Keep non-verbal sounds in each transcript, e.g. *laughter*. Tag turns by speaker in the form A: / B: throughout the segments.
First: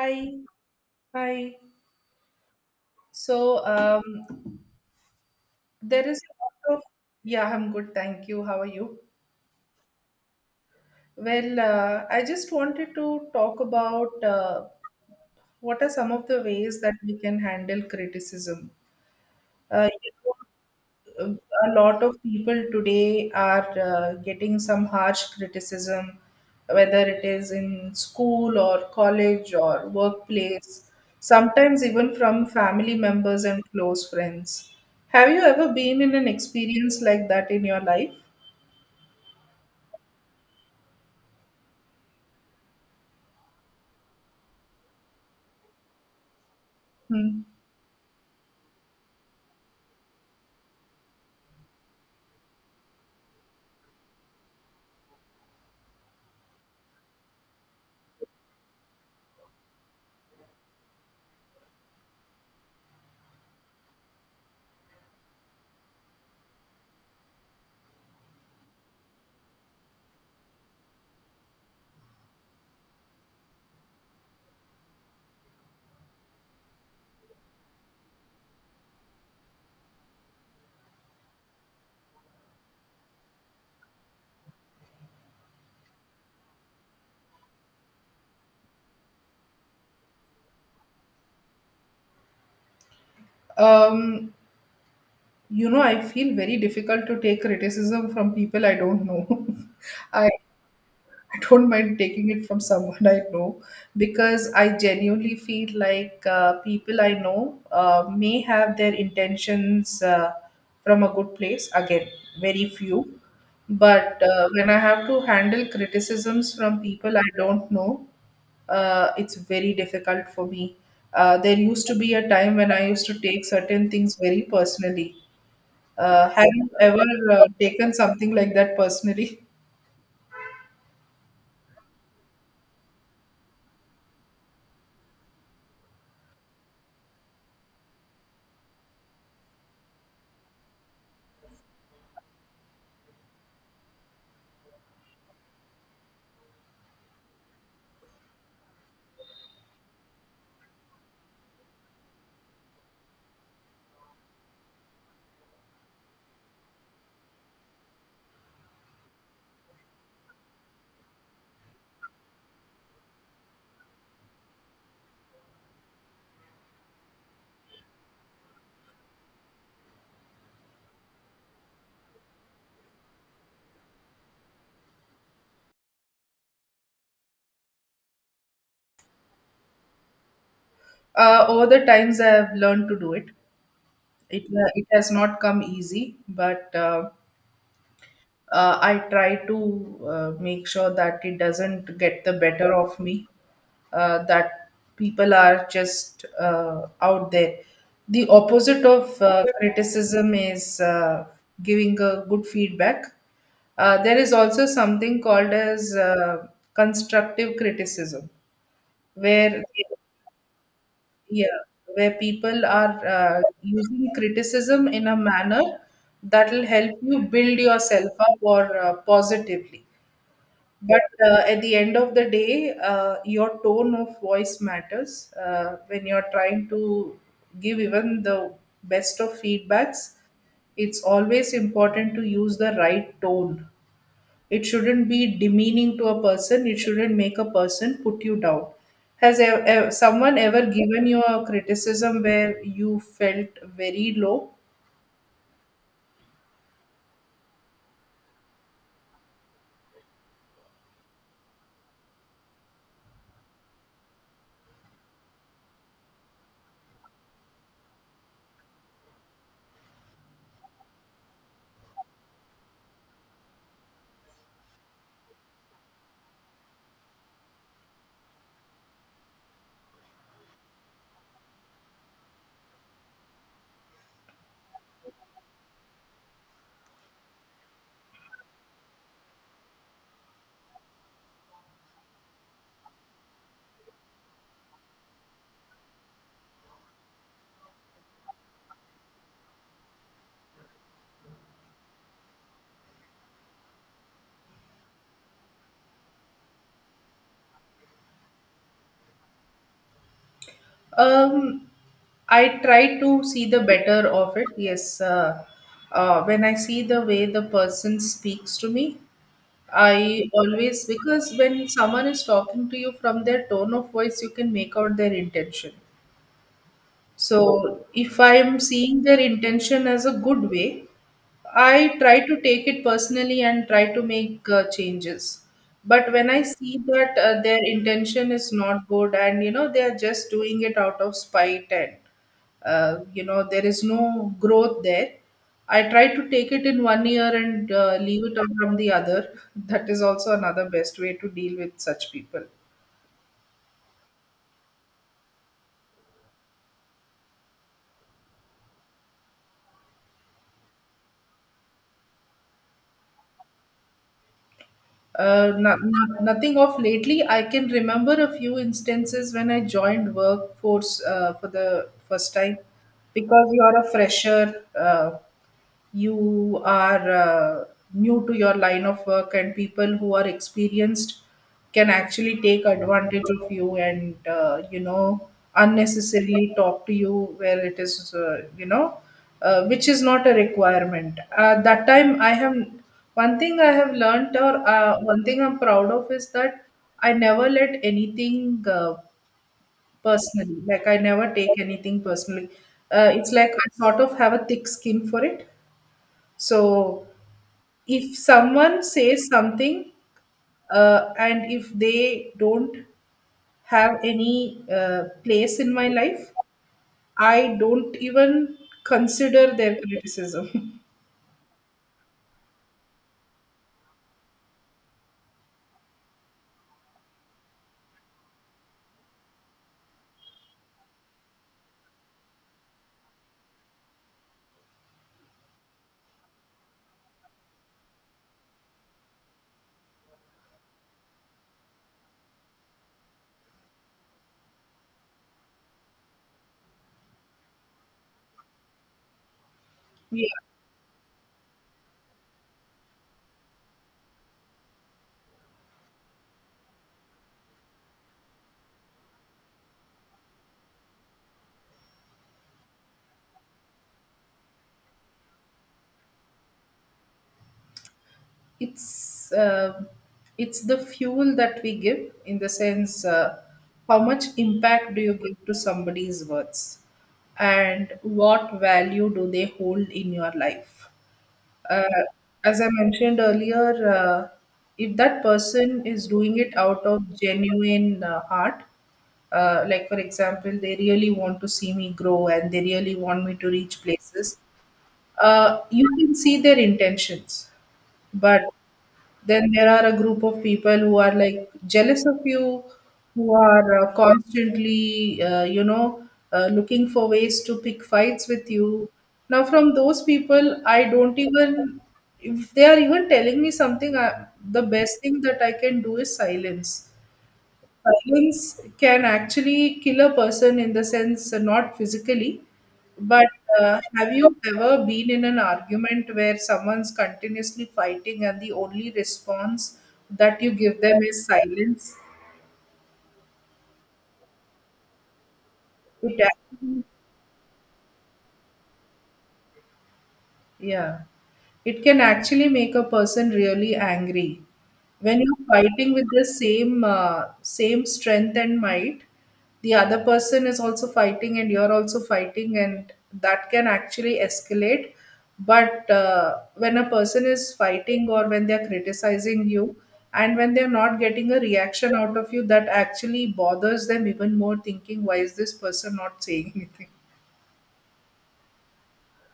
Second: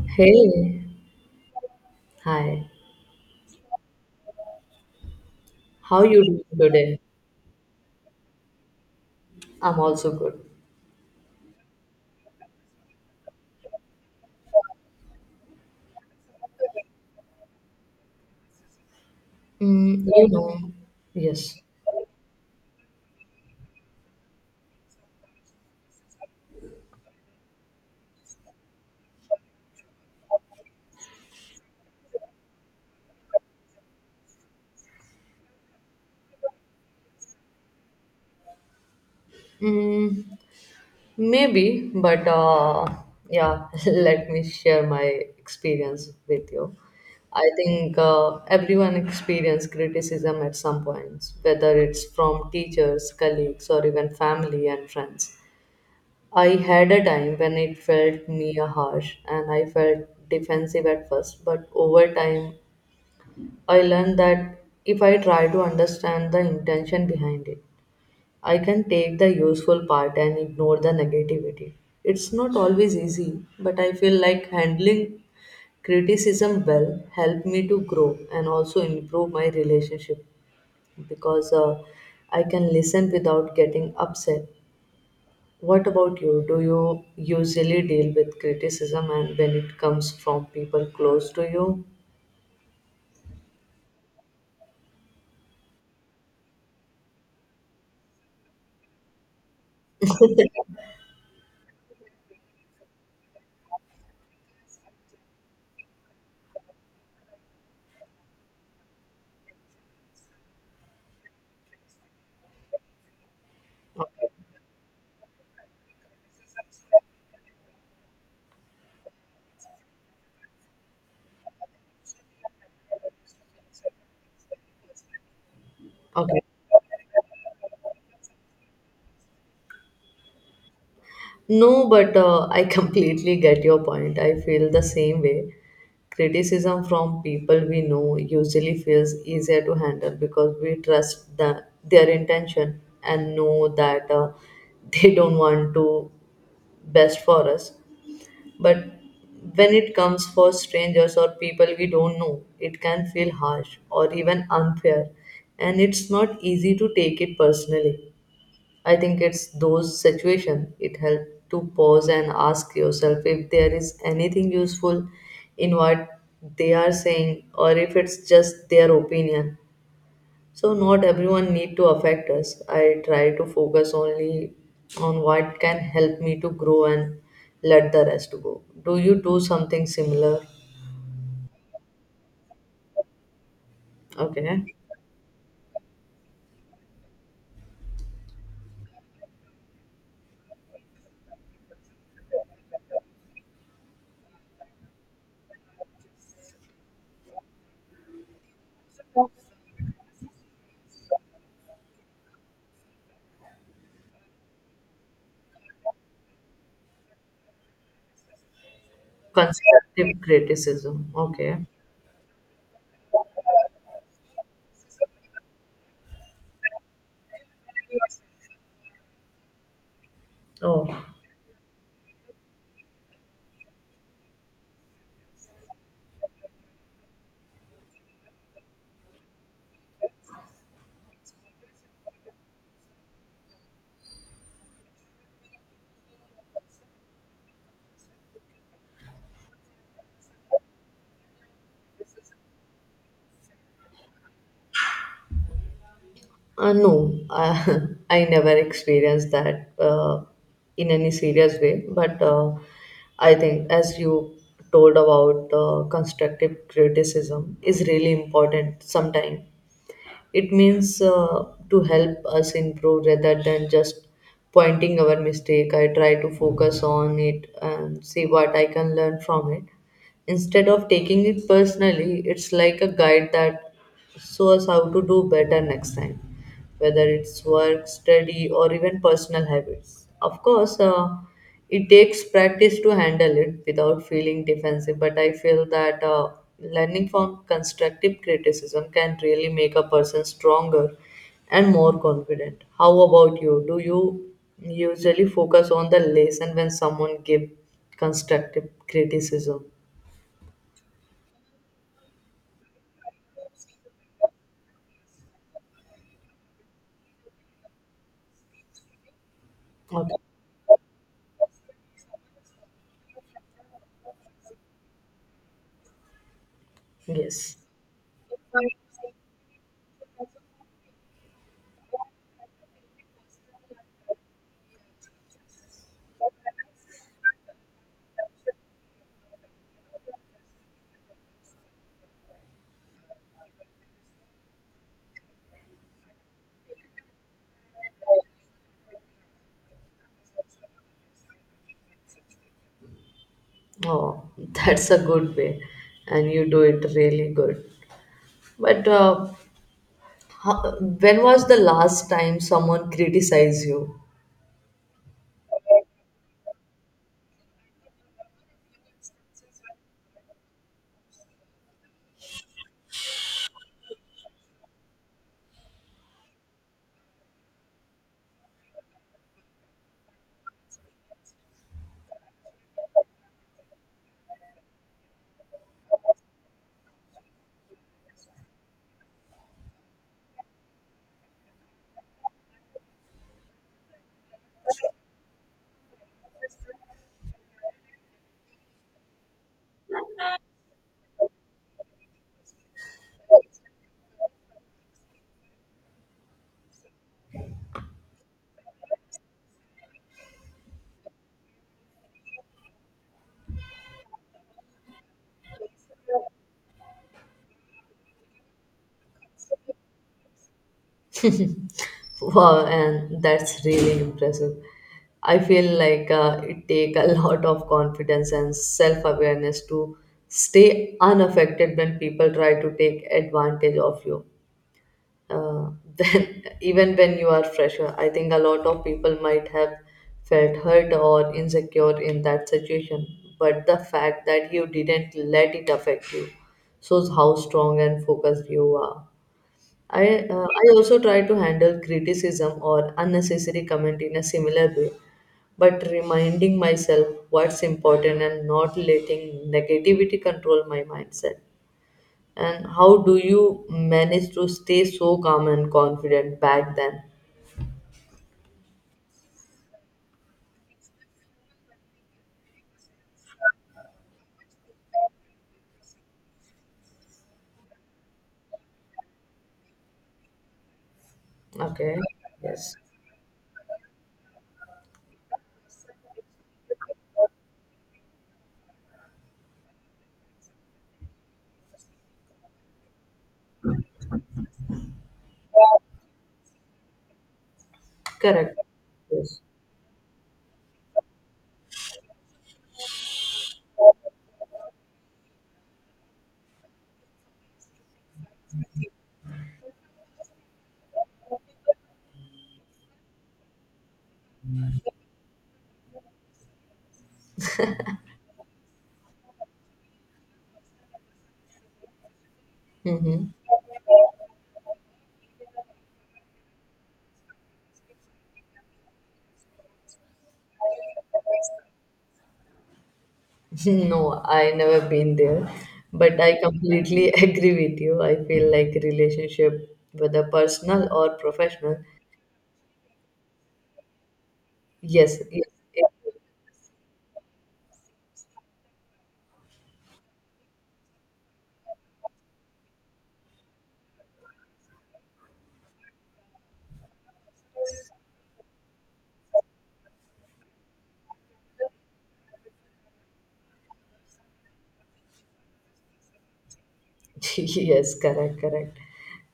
A: Hi,
B: Hey,
A: hi.
B: hi.
A: So
B: How
A: there is
B: you
A: a
B: doing
A: lot
B: today?
A: yeah, I'm good, thank you. How are you?
B: I'm also good.
A: I just wanted to talk about what are some of the ways that we can handle criticism. Uh,
B: Mm, you know, yes.
A: a lot of people today are getting some harsh criticism, whether it is in school or college or workplace, sometimes even from family members and close friends. Have you ever been in an experience like that in your life?
B: Mm, maybe, but yeah. *laughs* Let me share my experience with you.
A: Hmm.
B: I think everyone experience criticism at some points, whether it's from teachers, colleagues, or even family and friends. I had a time when it felt near harsh and I felt defensive at first, but over time I learned that if I try to understand the intention behind it, I can take the useful part and ignore the negativity. It's not always easy, but I feel like handling criticism well helped me to grow and also improve my relationship because I can listen without getting upset. What about you? Do you usually deal with criticism and when it comes from people close to you?
A: Um, you know, I feel very difficult to take criticism from people I don't know. *laughs* I don't mind taking it from someone I know because I genuinely feel like people I know may have their intentions from a good place. Again, very few. But when I have to handle criticisms from people I don't know, it's very difficult for me. There used to be a time when I used to take certain things very personally.
B: Okay.
A: Have you ever taken something like that personally?
B: No, but *laughs* I completely get your point. I feel the same way. Criticism from people we know usually feels easier to handle because we trust their intention and know that *laughs* they don't want to best for us. But when it comes for strangers or people we don't know, it can feel harsh or even unfair, and it's not easy to take it personally. I think it's those situations it helps to pause and ask yourself if there is anything useful in what they are saying or if it's just their opinion. So not everyone need to affect us. I try to focus only on what can help me to grow and let the rest go. Do you do something similar?
A: Over the times, I have learned to do it.
B: Okay.
A: It has not come easy, but I try to make sure that it doesn't get the better of me. That people are just out there. The opposite of criticism is giving a good feedback. There is also something called as constructive criticism, where
B: Constructive criticism.
A: Yeah,
B: Okay.
A: where people are using criticism in a manner that will help you build yourself up or positively. But
B: Oh.
A: uh, at the end of the day, your tone of voice matters. When you're trying to give even the best of feedbacks, it's always important to use the right tone. It shouldn't be demeaning to a person. It shouldn't make a person put you down. Has someone ever given you a criticism where you felt very low?
B: No, *laughs* I never experienced that in any serious way. But I think, as you told about constructive criticism, is really important. Sometimes it means to help us improve rather than just pointing our mistake. I try to focus on it and see what I can learn from it. Instead of taking it personally, it's like a guide that shows how to do better next time, whether it's work, study, or even personal habits. Of course, it takes practice to handle it without feeling defensive, but I feel that learning from constructive criticism can really make a person stronger and more confident. How about you? Do you usually focus on the lesson when someone gives constructive criticism?
A: Um, I try to see the better of it. Yes, when I see the way the person speaks to me,
B: Okay.
A: I always because when someone is talking to you from their tone of voice, you can make out their intention.
B: Yes.
A: So if I am seeing their intention as a good way, I try to take it personally and try to make changes. But when I see that their intention is not good and you know they are just doing it out of spite and you know there is no growth there, I try to take it in one ear and leave it out from the other. *laughs* That is also another best way to deal with such people.
B: Oh, that's a good way, and you do it really good. But uh, when was the last time someone criticized you? *laughs*
A: Nothing of lately. I can remember a few instances when I joined workforce for the first time because you are a fresher. You are new to your line of work and people who are experienced can actually take advantage of you and you know unnecessarily talk to you where it is you know which is not a requirement that time. I have one thing i have learned or one thing I'm proud of is that I never let anything personally, like I never take anything personally. It's like I sort of have a thick skin for it, so if someone says something and if they don't have any place in my life, I don't even consider their criticism.
B: Wow, and that's really impressive. I feel like it take a *laughs* lot of confidence and self-awareness to stay unaffected when people try to take advantage of you. uh, *laughs* then even when you are fresher, I think a lot of people might have felt hurt or insecure in that situation, but the fact that you didn't let it affect you shows how strong and focused you are. i
A: *laughs* Yeah,
B: uh, i also try to handle criticism or unnecessary comment in a similar way, but reminding myself what's important and not letting negativity control my mindset. And how do you manage to stay so calm and confident back then?
A: it's uh, it's the fuel that we give in the sense how much impact do you give to somebody's words and what value do they hold in your life?
B: Okay.
A: uh, as I
B: Yes.
A: mentioned earlier, if that person is doing it out of genuine heart, like for example, they really want to see me grow and they really want me to reach places, you can see their intentions. But
B: Correct. Yes.
A: then there are a group of people who are like jealous of you, who are constantly, you know, looking for ways to pick fights with you. Now, from those people, I don't even, if they are even telling me something, I, the best thing that I can do is silence. Violence can actually kill a person in the sense not physically,
B: Mm-hmm.
A: but
B: *laughs*
A: have you ever been in an argument where someone's continuously fighting and the only response that you give them is silence?
B: No, I never been there, but
A: It
B: I
A: actually
B: completely *laughs* agree with you. I feel like relationship, whether personal
A: Yeah.
B: or professional,
A: It can actually make a person really angry.
B: yes,
A: When you're
B: yes,
A: fighting with the same same strength and might, the other person is also fighting and you're also fighting and that can actually escalate. But when a person is fighting or when they're criticizing you and when they're not getting a reaction out of you, that actually bothers them even more thinking, why is this person not saying *laughs* anything?
B: *laughs* yes, correct, correct.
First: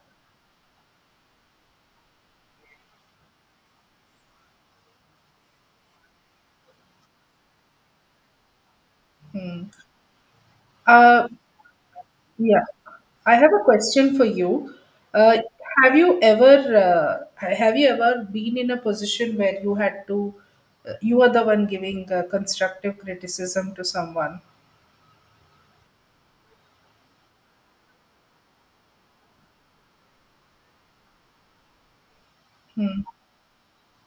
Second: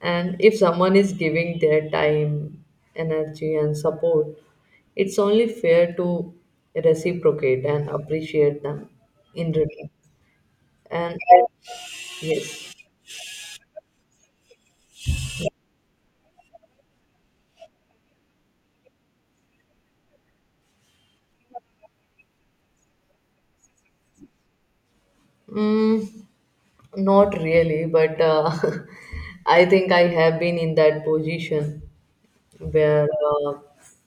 B: And if someone is giving their time, energy, and support, it's only fair to reciprocate and appreciate them in
A: Hmm.
B: return. And
A: Uh, yeah.
B: yes,
A: I have a question for you. Uh, have you ever been in a position where you had to you are the one giving constructive criticism to someone?
B: mm, not really, but *laughs* I think I have been in that position
A: Hmm.
B: where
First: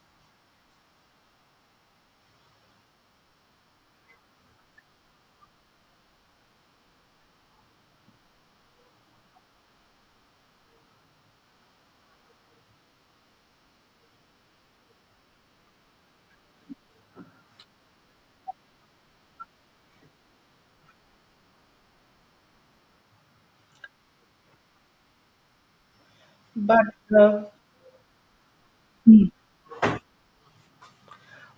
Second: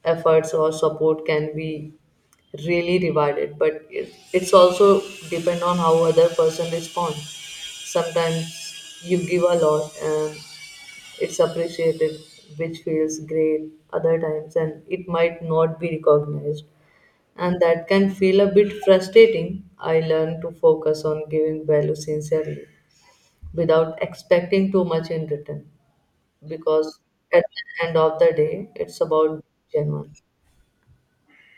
B: efforts or support can be really rewarded, but it's also depend on how other person responds. Sometimes you give a lot and it's appreciated, which feels great other times, and it might not be recognized, and that can feel a bit frustrating. I learn to focus on giving value sincerely without expecting too much in return,
A: But
B: because at
A: uh,
B: the end of the day, it's
A: Hmm.
B: about genuine.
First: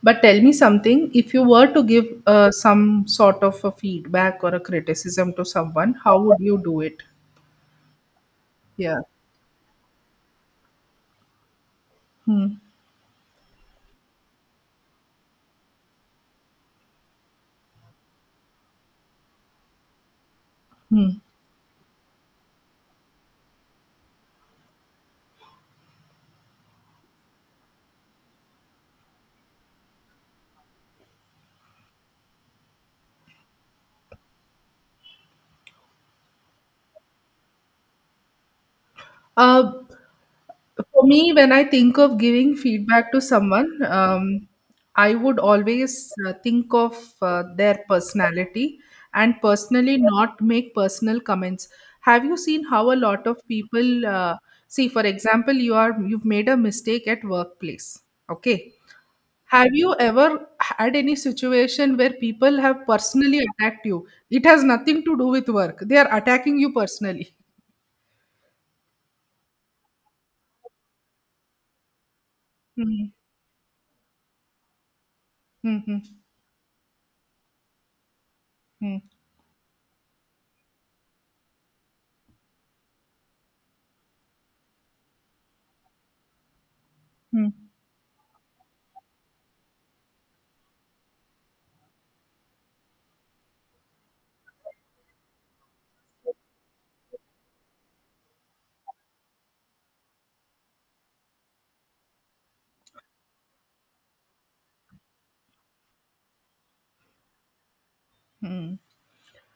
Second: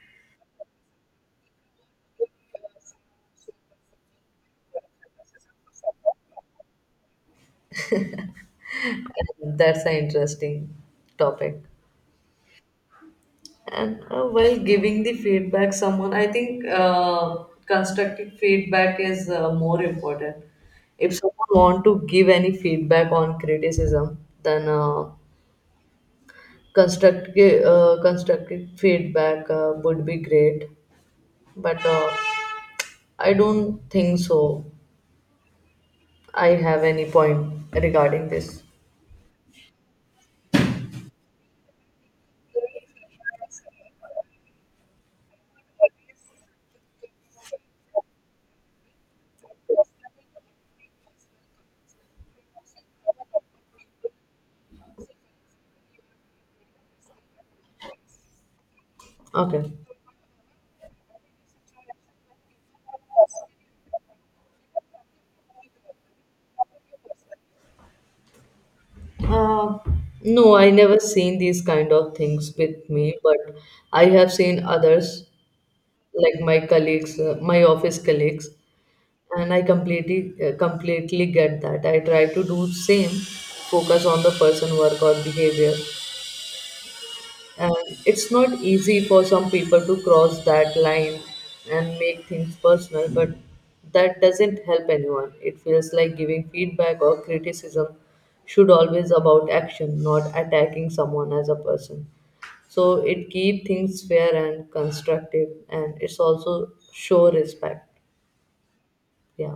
A: But tell me something. If you were to give some sort of a feedback or a criticism to someone, how would you do it? Yeah.
B: And that's an interesting topic.
A: Hmm.
B: And while giving the feedback, someone I think constructive feedback is more important.
A: Hmm.
B: If someone want to give any feedback on criticism, then constructive feedback would be great. But I don't think so. I have any point regarding this.
A: Uh, For me, when I think of giving feedback to someone, I would always think of their personality and personally not make personal comments. Have you seen how a lot of people see? For example, you've made a mistake at workplace. Okay,
B: Okay.
A: have you ever had any situation where people have personally attacked you? It has nothing to do with work. They are attacking you personally.
B: Uh, no, I never seen these kind of things with
A: Hmm.
B: me, but I have seen others
A: Hmm. Hmm.
B: like my colleagues, my office colleagues,
A: Hmm.
B: and I completely get that. I try to do same, focus on the person, work or behavior,
A: Hmm.
B: and it's not easy for some people to cross that line and make things personal, but that doesn't help anyone. It feels like giving feedback or criticism should always about action, not attacking someone as a person. So it keep things fair and constructive, and it's also show respect.
A: Hmm. Hmm.
B: Yeah.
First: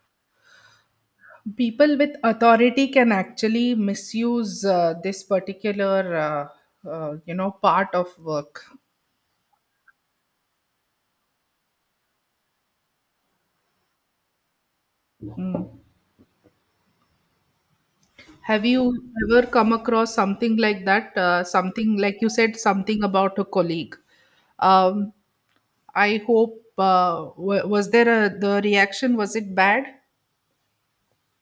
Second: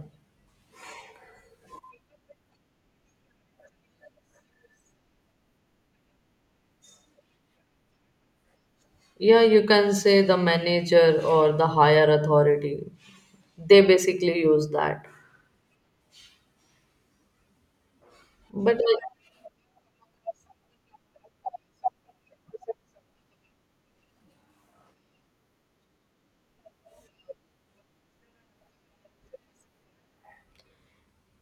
A: People with authority can actually misuse this particular you know part of work.
B: Yeah, you can say the manager or the higher authority. They basically use that.
A: Mm. Have
B: But
A: you ever come across something like that, something like you said something about a colleague? um, I hope was there a the reaction was it bad?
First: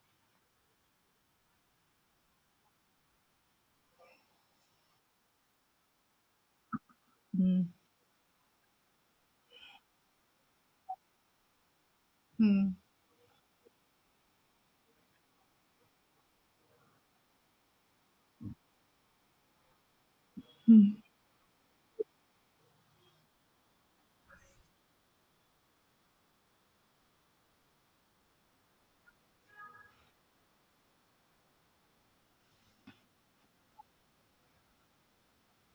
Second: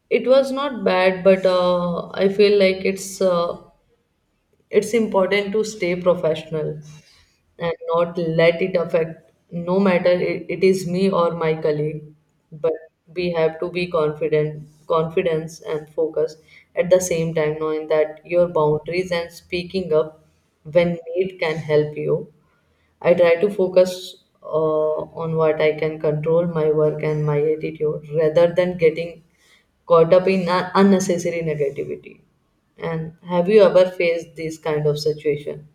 B: It was not bad, but I feel like it's important to stay professional
A: Mm.
B: and not let it affect, no matter it is me or my colleague,
A: Mm.
B: but we have to be confident confidence and focus. At the same time, knowing that your boundaries and speaking up when need can help you. I try to focus uh, on what I can control, my work and my attitude, rather than getting caught up in unnecessary negativity. And have you ever faced this kind of situation?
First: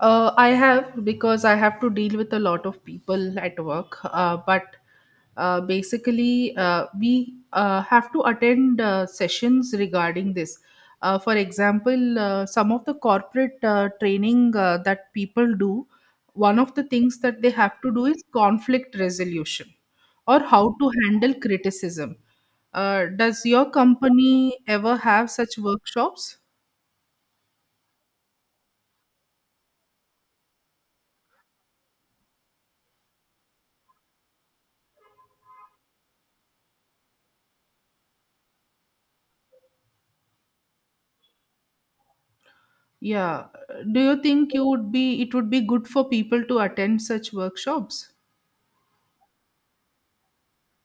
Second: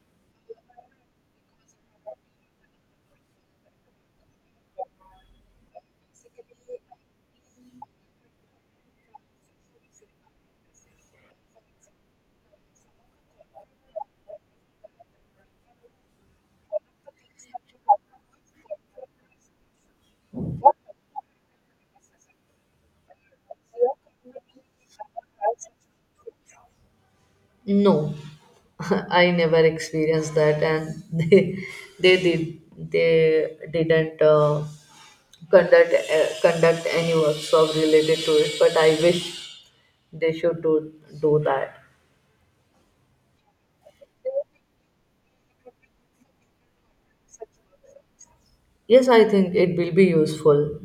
A: I have because I have to deal with a lot of people at work. But basically, we have to attend sessions regarding this. For example, some of the corporate training that people do, one of the things that they have to do is conflict resolution or how to handle criticism. Does your company ever have such workshops?
B: No, *laughs* I never experienced that, and *laughs* they did they didn't conduct any workshop related to it. But I wish they should do that.
A: Yeah. Do you think you would be it would be good for people to attend such workshops?
B: Yes, I think it will be useful.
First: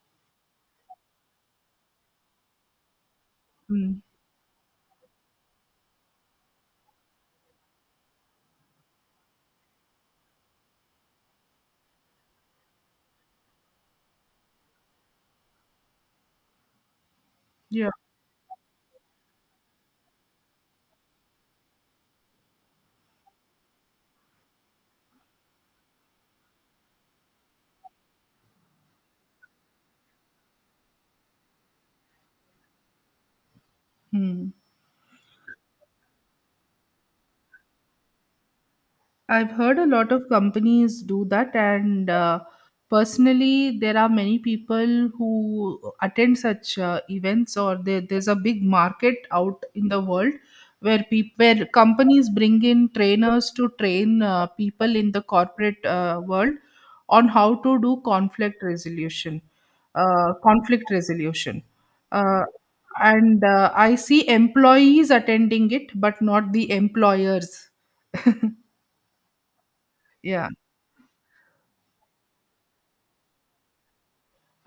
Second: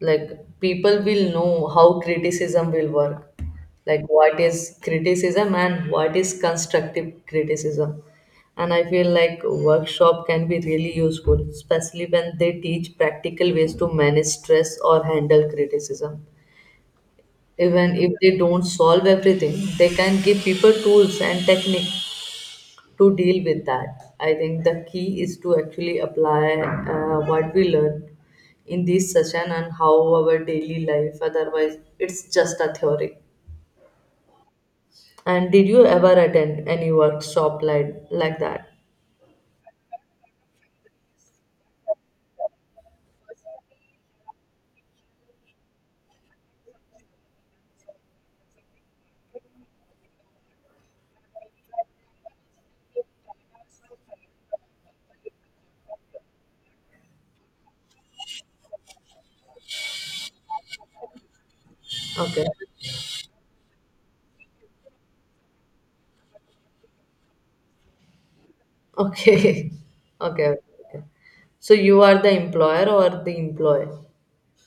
B: Like, people will know how criticism will work, like
A: Mm.
B: what is criticism and what is constructive criticism. And I feel like workshop can be really useful, especially when they teach practical ways to manage stress or handle criticism.
A: Yeah.
B: Even if they don't solve everything, they can give people tools and techniques to deal with that. I think the key is to actually apply what we learn in this session and how our daily life. Otherwise, it's just a theory.
A: Hmm.
B: And did you ever attend any workshop like that?
A: I've heard a lot of companies do that, and personally, there are many people who attend such events, there's a big market out in the world where peop where companies bring in trainers to train people in the corporate world on how to do conflict resolution, uh, conflict resolution. Uh,
B: Okay.
A: and I see employees attending it, but not the employers.
B: Okay. *laughs*
A: Yeah.
B: Okay. Okay. So you are the employer or the employee?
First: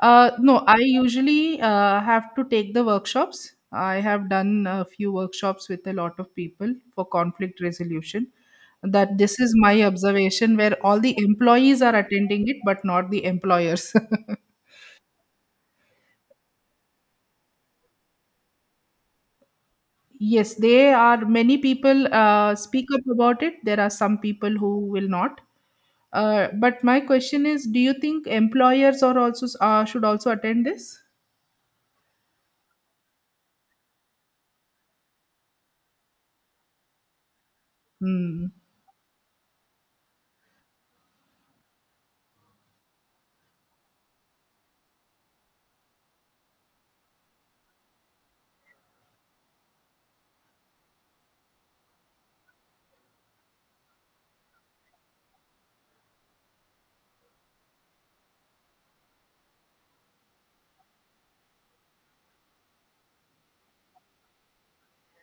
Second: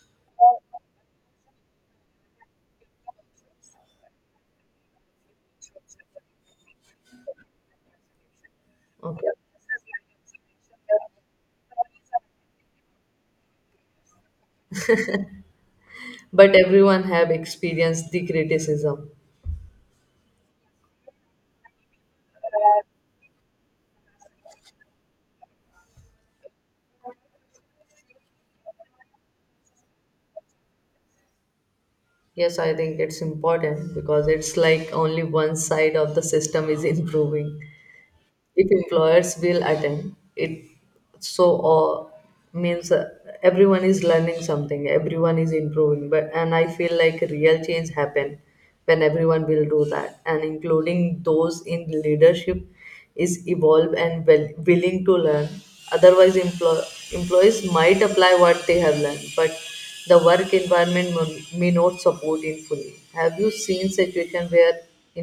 A: No, I usually have to take the workshops. I have done a few workshops with a lot of people for conflict resolution. That
B: Okay.
A: this is my observation where all the employees are attending it, but not the employers.
B: But everyone have experienced the criticism.
A: *laughs* Yes, they are many people speak up about it. There are some people who will not. But my question is, do you think employers are also should also attend this?
B: Yes, I think it's important because it's like only one side of the system is *laughs* improving.
A: Hmm.
B: If employers will attend it, so uh, means everyone is learning something, everyone is improving. But and I feel like real change happen when everyone will do that, and including those in leadership is evolve and well, willing to learn. Otherwise, employees might apply what they have learned, but the work environment may not support it fully. Have you seen situation where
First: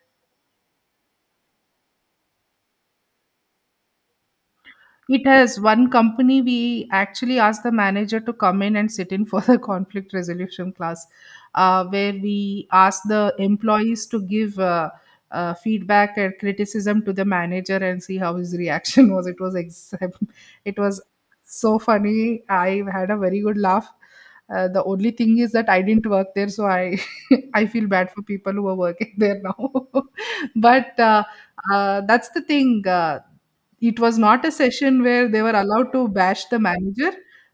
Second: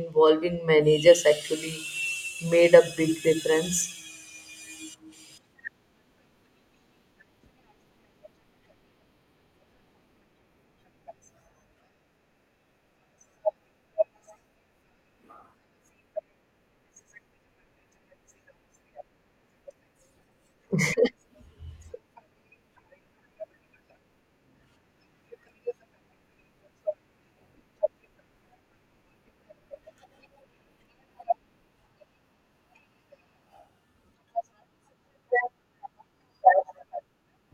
B: involving managers actually made a big difference?
A: It has one company. We actually asked the manager to come in and sit in for the *laughs* conflict resolution class, where we asked the employees to give feedback and criticism to the manager and see how his reaction *laughs* was. It was ex- *laughs* It was so funny. I had a very good laugh. The only thing is that I didn't work there, so I *laughs* I feel bad for people who are working there now. *laughs* But that's the thing. It was not a session where they were allowed to bash the manager,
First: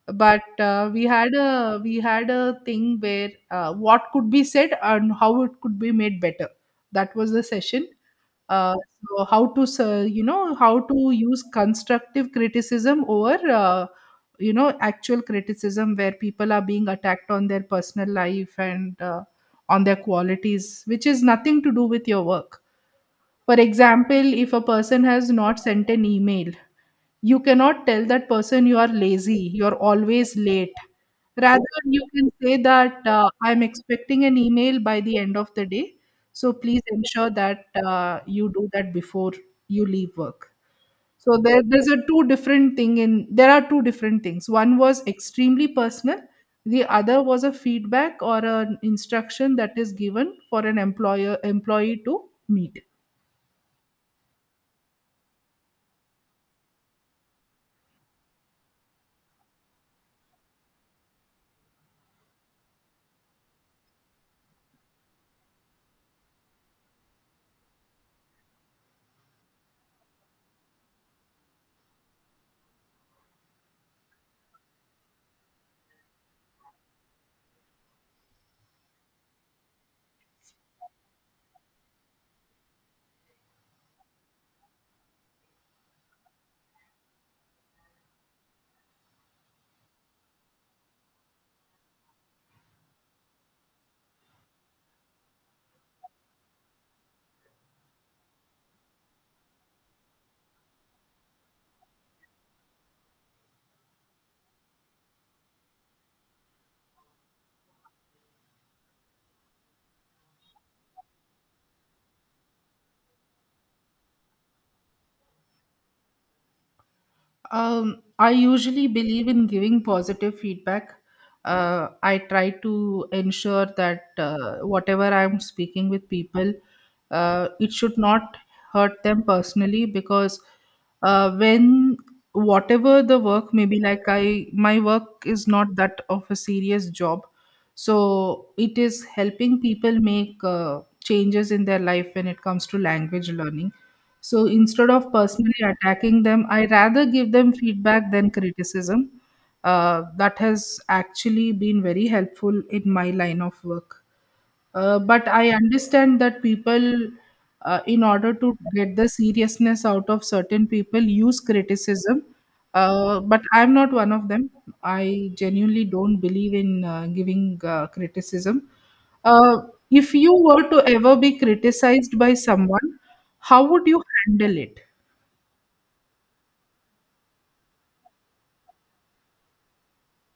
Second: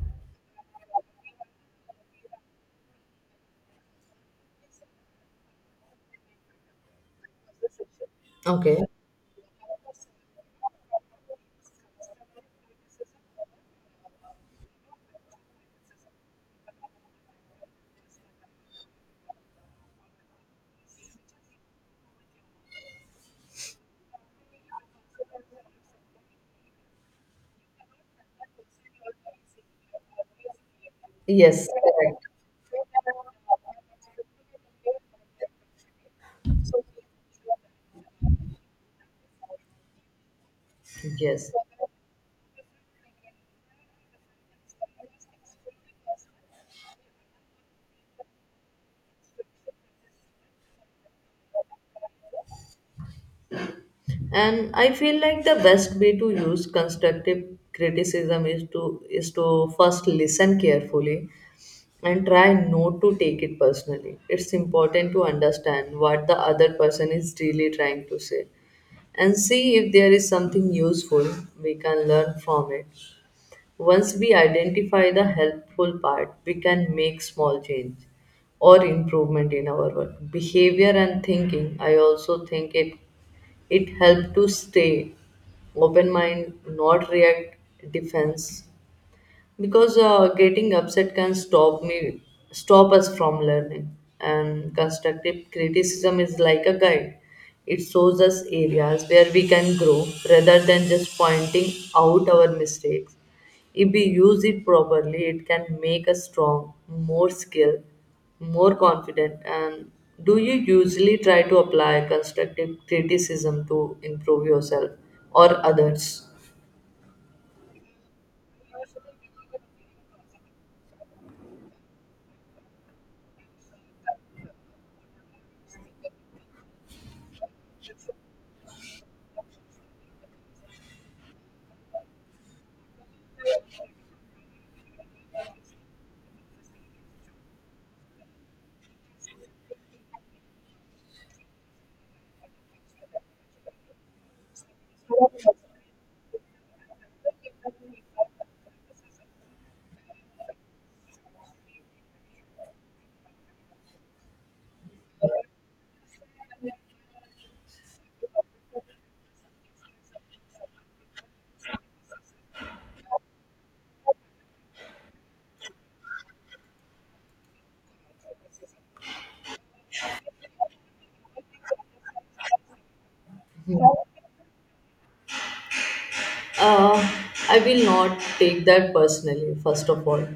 A: but we had a thing where what could be said and how it could be made better. That was the session. Uh,
B: Okay.
A: so how to you know how to use constructive criticism over you know actual criticism where people are being attacked on their personal life and on their qualities, which is nothing to do with your work. For example, if a person has not sent an email, you cannot tell that person you are lazy, you're always late.
B: Yes,
A: Rather, you
B: correct.
A: can say that I'm expecting an email by the end of the day. So please ensure that you do that before you leave work. So
B: Yes.
A: there's a two different thing in there are two different things. One was extremely personal. The other was a feedback or an instruction that is given for an employer employee to meet.
B: And I feel like the best way to use constructive criticism is to first listen carefully and try not to take it personally. It's important to understand what the other person is really trying to say and see if there is something useful we can learn from it. Once we identify the helpful part, we can make small change or improvement in our work. Behavior and thinking, I also think it helps to stay open mind, not react defense, because getting upset can stop us from learning. And constructive criticism is like a guide. It shows us areas where we can grow rather than just pointing out our mistakes. If we use it properly, it can make us strong, more skilled, more confident. And do you usually try to apply constructive criticism to improve yourself or others?
A: I usually believe in giving positive feedback. I try to ensure that whatever I'm speaking with people, it should not hurt them personally because when whatever the work maybe like I my work is not that of a serious job, so it is helping people make changes in their life when it comes to language learning. So instead of personally attacking them, I rather give them feedback than criticism. That has actually been very helpful in my line of work. But I understand that people, in order to get the seriousness out of certain people, use criticism. But I'm not one of them. I genuinely don't believe in giving criticism. Uh, if you were to ever be criticized by someone, how would you handle it?
B: Uh, I will not take that personally, first of all,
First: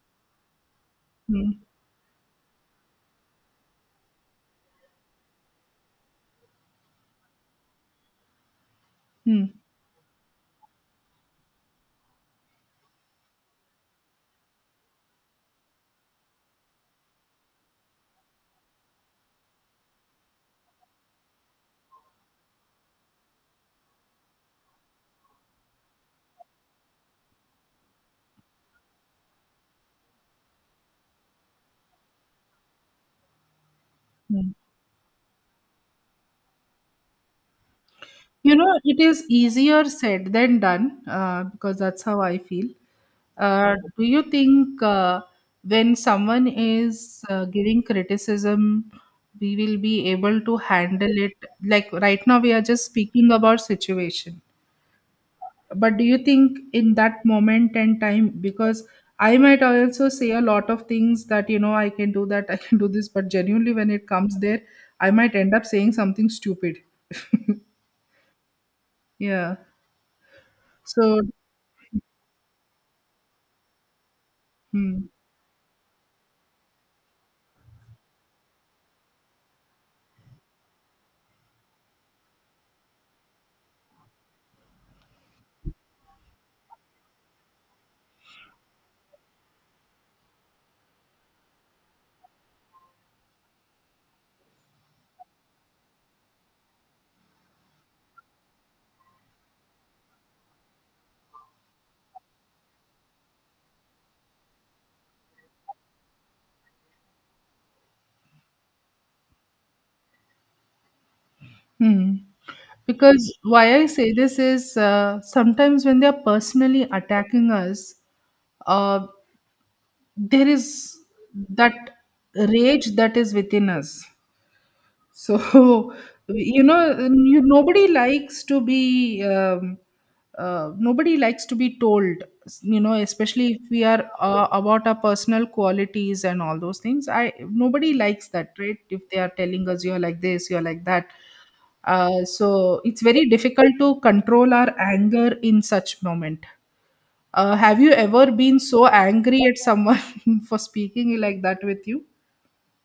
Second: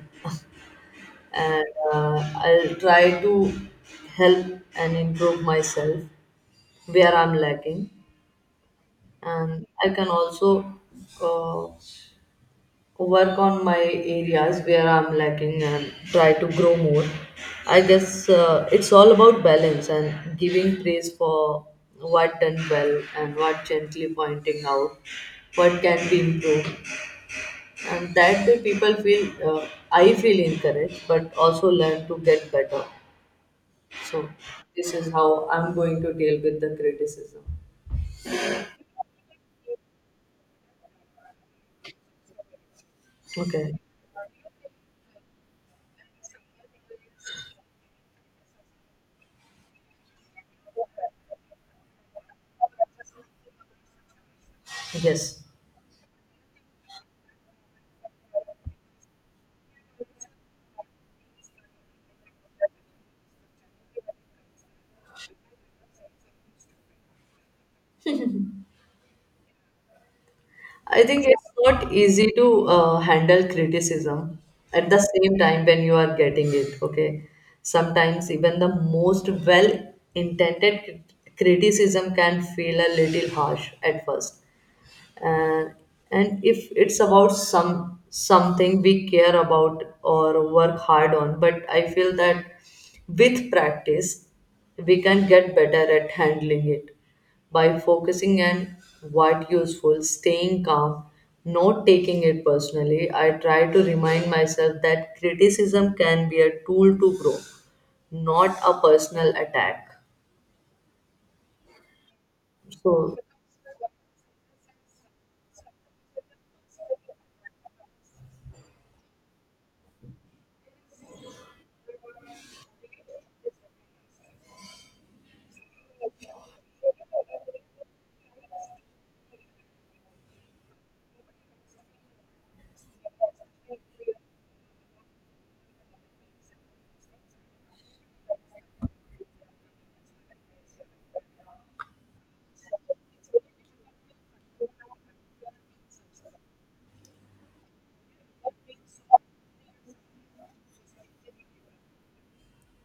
A: Hmm,
B: and I'll try to help and improve myself where I'm lacking,
A: hmm,
B: and I can also uh, work on my areas where I'm lacking and try to grow more. I guess it's all about balance and giving praise for what done well and what gently pointing out what can be improved. And that way people feel, I feel encouraged but also learn to get better. So
A: hmm.
B: this is how I'm going to deal with the criticism.
A: You know, it is easier said than done because that's how I feel.
B: Okay,
A: Do you think when someone is giving criticism, we will be able to handle it? Like right now, we are just speaking about situation.
B: yes,
A: But do you think in that moment and time, because I might also say a lot of things that, you know, I can do that, *laughs* I can do this, but genuinely when it comes there, I might end up saying something stupid. *laughs* Yeah.
B: I
A: So.
B: think it's not easy to handle criticism at the
A: Hmm.
B: same time when you are getting it. Okay, sometimes even the most well intended criticism can feel a little harsh at first, and if it's about something we care about or work hard on. But I feel that with practice we can get better at handling it by focusing on what useful, staying calm, not taking it personally. I try to remind myself that criticism can be a tool to grow, not a personal attack.
A: Hmm.
B: So
A: Because why I say this is, sometimes when they're personally attacking us, uh, there is that rage that is within us. So, *laughs* you know, you, nobody likes to be nobody likes to be told, you know, especially if we are about our personal qualities and all those things. I Nobody likes that, right? If they are telling us you're like this, you're like that. So it's very difficult to control our anger in such moment. Have you ever been so angry at someone *laughs* for speaking like that with you?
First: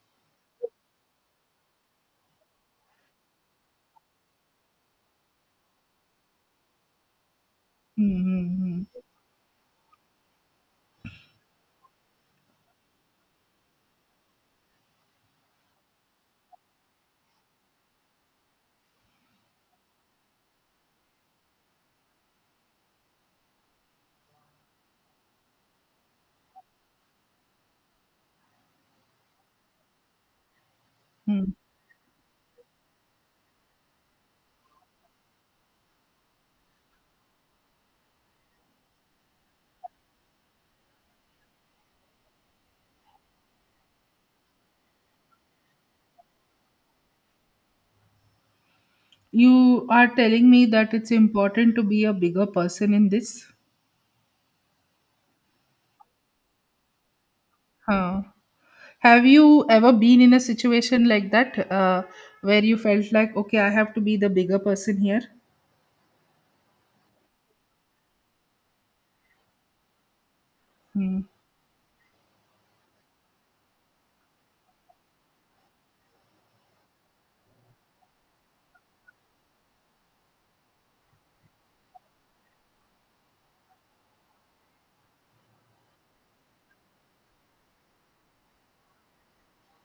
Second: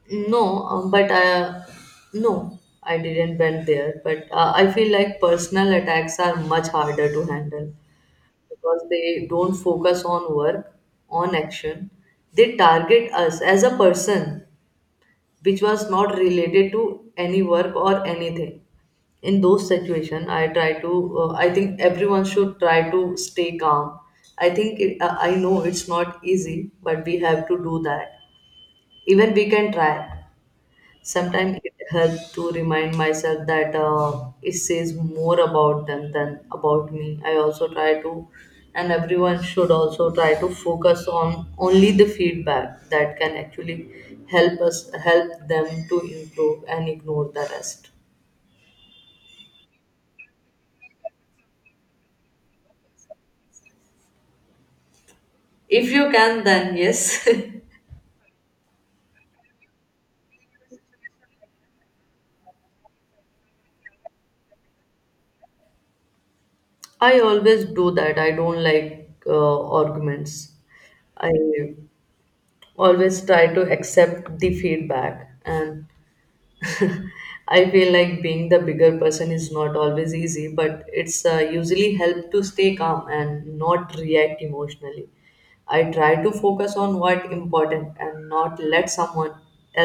B: no, but no, I didn't went there. But I feel like personal attacks are much harder to handle
A: Mm-hmm.
B: because they don't focus on work, on action. They target us as a person, which was not related to any work or anything. In those situations, I try to. I think everyone should try to stay calm. I think I know it's not easy, but we have to do that. Even we can try. Sometimes it helps to remind myself that it says more about them than about me. I also try to, and everyone should also try to focus on only the feedback that can actually help us help them to improve and ignore the rest.
A: You are telling me that it's important to be a bigger person in this?
B: If you can, then yes.
A: Huh. Have you ever been in a situation like that where you felt like, okay, I have to be the bigger person here?
B: *laughs* I always do that. I don't like arguments.
A: Hmm.
B: I always try to accept the feedback and *laughs* I feel like being the bigger person is not always easy, but it's usually help to stay calm and not react emotionally. I try to focus on what important and not let someone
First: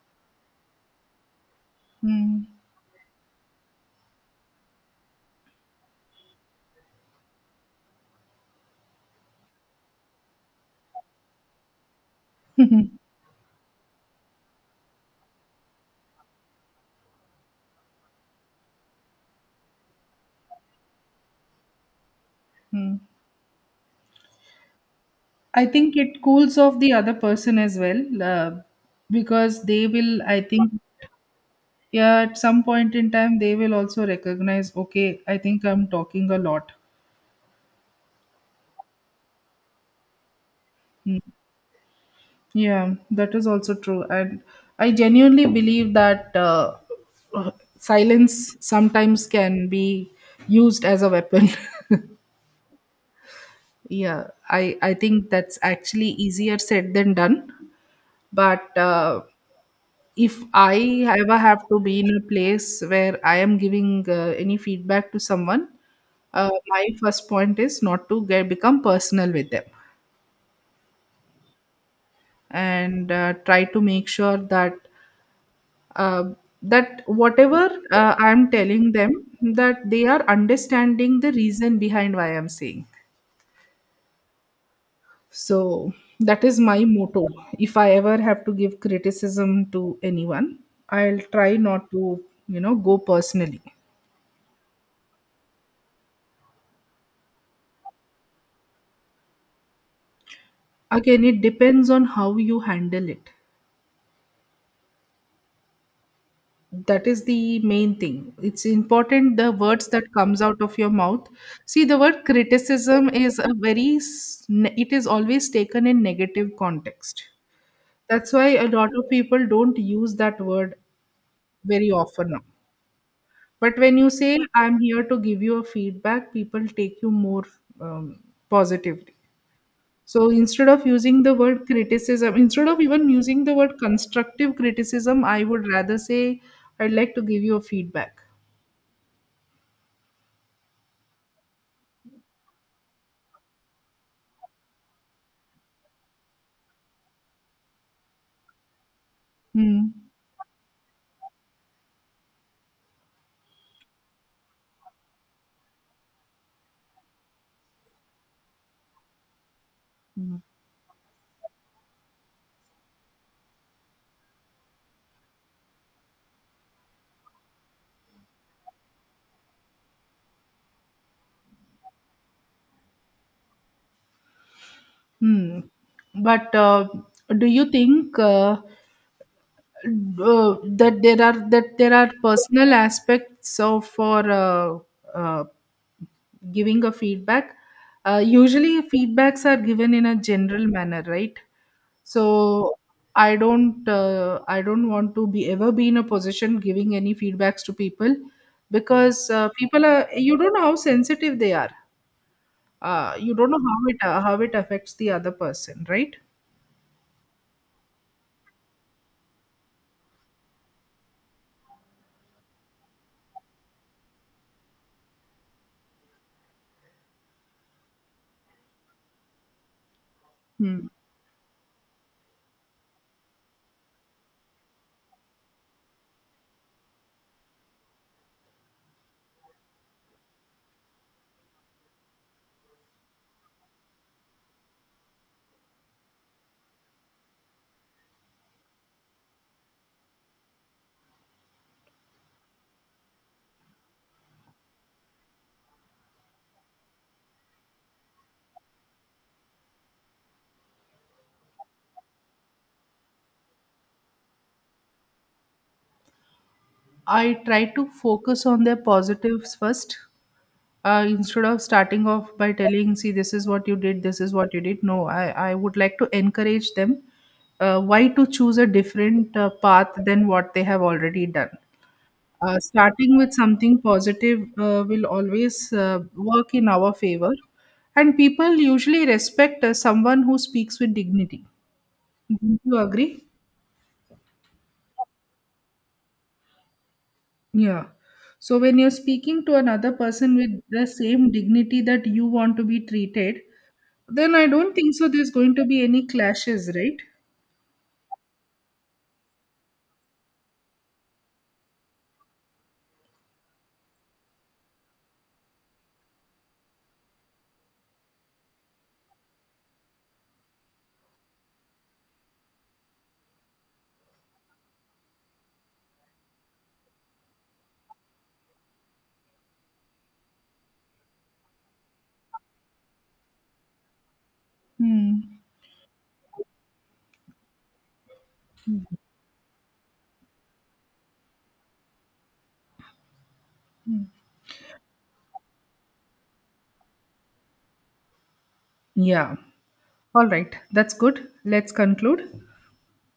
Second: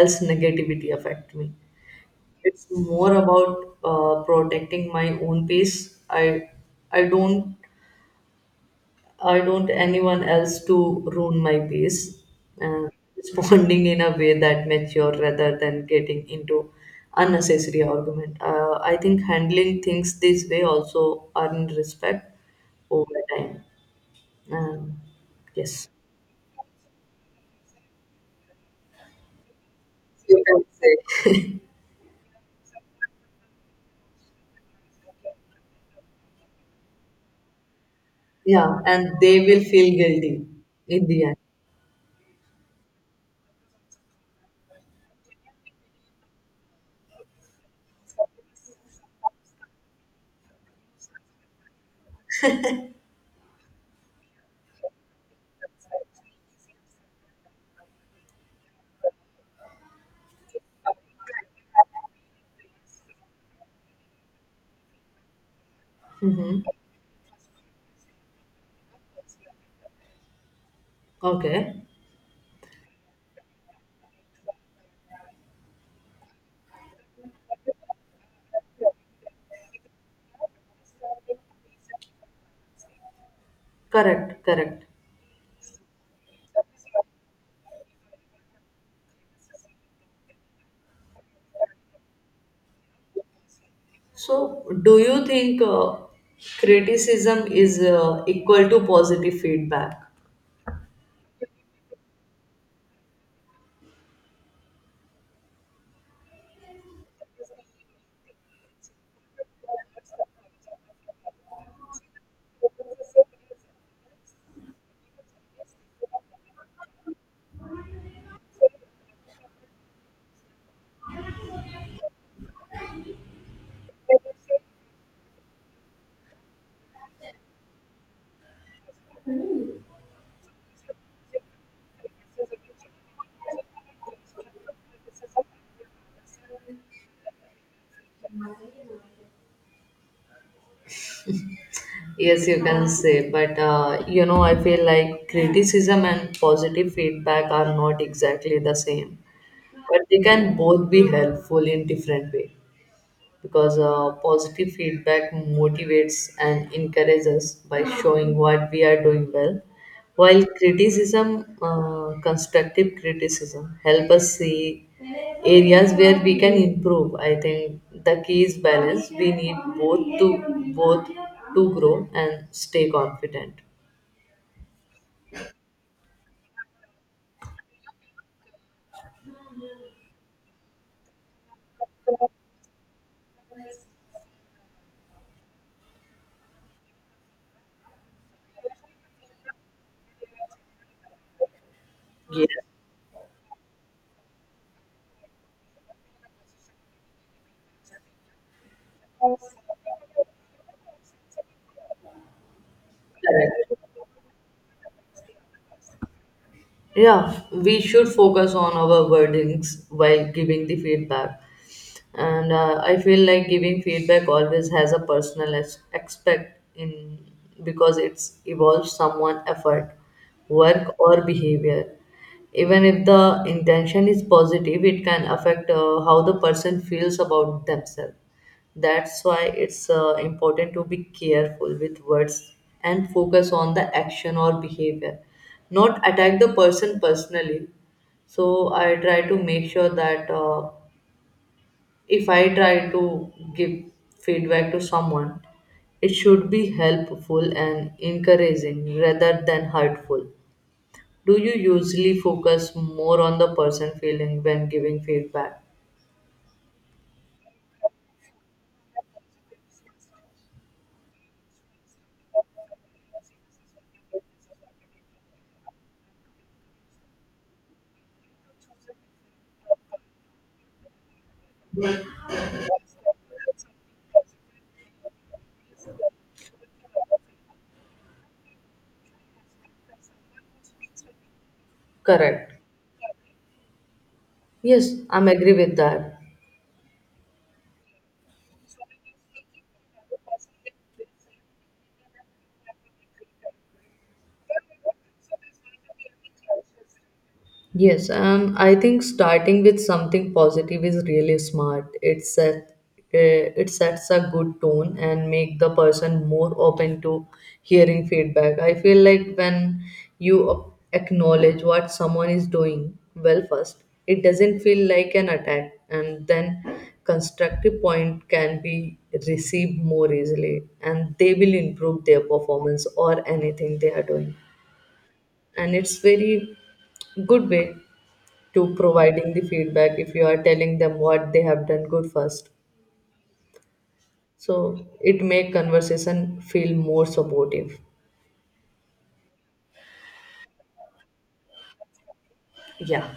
B: else negativity affect me.
A: Hmm.
B: It's more about protecting my own peace. I i don't I don't anyone else to ruin my peace. And
A: *laughs*
B: responding *laughs* in a way that mature rather than getting into unnecessary argument. I think handling things this way also earn respect
A: Hmm.
B: over time. Um,
A: I
B: yes,
A: think it cools off the other person as well, because they will, I
B: you can
A: think,
B: say.
A: yeah, at some point in time, they will also recognize, okay, I think I'm talking a lot.
B: Yeah, and they will feel guilty in the end.
A: Yeah, that is also true. And I genuinely believe that uh, silence sometimes can be used as a weapon. *laughs* Yeah, I think that's actually easier said than done. But if I ever have to be in a place where I am giving any feedback to someone,
B: Mm-hmm.
A: my first point is not to get become personal with them,
B: Okay,
A: and try to make sure that uh, whatever I'm telling them, that they are understanding the reason behind why I'm saying.
B: correct, correct.
A: So that is my motto. If I ever have to give criticism to anyone, I'll try not to, you know, go personally.
B: So, do you think criticism is equal to positive feedback?
A: Again, it depends on how you handle it. That is the main thing. It's important the words that comes out of your mouth. See, the word criticism is a very it is always taken in negative context. That's why a lot of people don't use that word very often now. But when you say, I'm here to give you a feedback, people take you more um, positively. So instead of using the word criticism, instead of even using the word constructive criticism, I would rather say, I'd like to give you a feedback.
B: Yes, you can say, but you know, I feel like criticism and positive feedback are not exactly the same,
A: Hmm.
B: but they can both be helpful in different way, because positive feedback motivates and encourages by showing what we are doing well, while criticism, constructive criticism help us see areas where we can improve. I think the key is balance. We need both to both to grow and stay confident.
A: Hmm. But do you think uh, that there are personal aspects of for uh, giving a feedback? Usually feedbacks are given in a general manner, right?
B: Yes,
A: So I don't, I don't want to be ever be in a position giving any feedbacks to people, because people are, you don't know how sensitive they are. You don't know
B: correct.
A: how it, how it affects the other person, right?
B: Yeah, we should focus on our wordings while giving the feedback. And I feel like giving feedback always has a personal aspect in, because it's involves someone effort,
A: Hmm.
B: work, or behavior. Even if the intention is positive, it can affect how the person feels about themselves. That's why it's important to be careful with words, and focus on the action or behavior, not attack the person personally. So I try to make sure that if I try to give feedback to someone, it should be helpful and encouraging rather than hurtful. Do you usually focus more on the person feeling when giving feedback?
A: I try to focus on their positives first, instead of starting off by telling see this is what you did this is what you did. No, I would like to encourage them, why to choose a different path than what they have already done. Starting with something positive will always work in our favor, and people usually respect someone who speaks with dignity.
B: Correct.
A: Do you agree?
B: Yes, I'm agree with that.
A: Yeah. So when you're speaking to another person with the same dignity that you want to be treated, then I don't think so there's going to be any clashes, right?
B: Yes, I think starting with something positive is really smart. It sets a good tone and make the person more open to hearing feedback. I feel like when you a- acknowledge what someone is doing well first, it doesn't feel like an attack, and then constructive point can be received more easily, and they will improve their performance or anything they are doing.
A: Hmm.
B: And it's very good way to providing the feedback, if you are telling them what they have done good first, so it make conversation feel more supportive.
A: Yeah. All right. That's good. Let's conclude.
B: Yeah.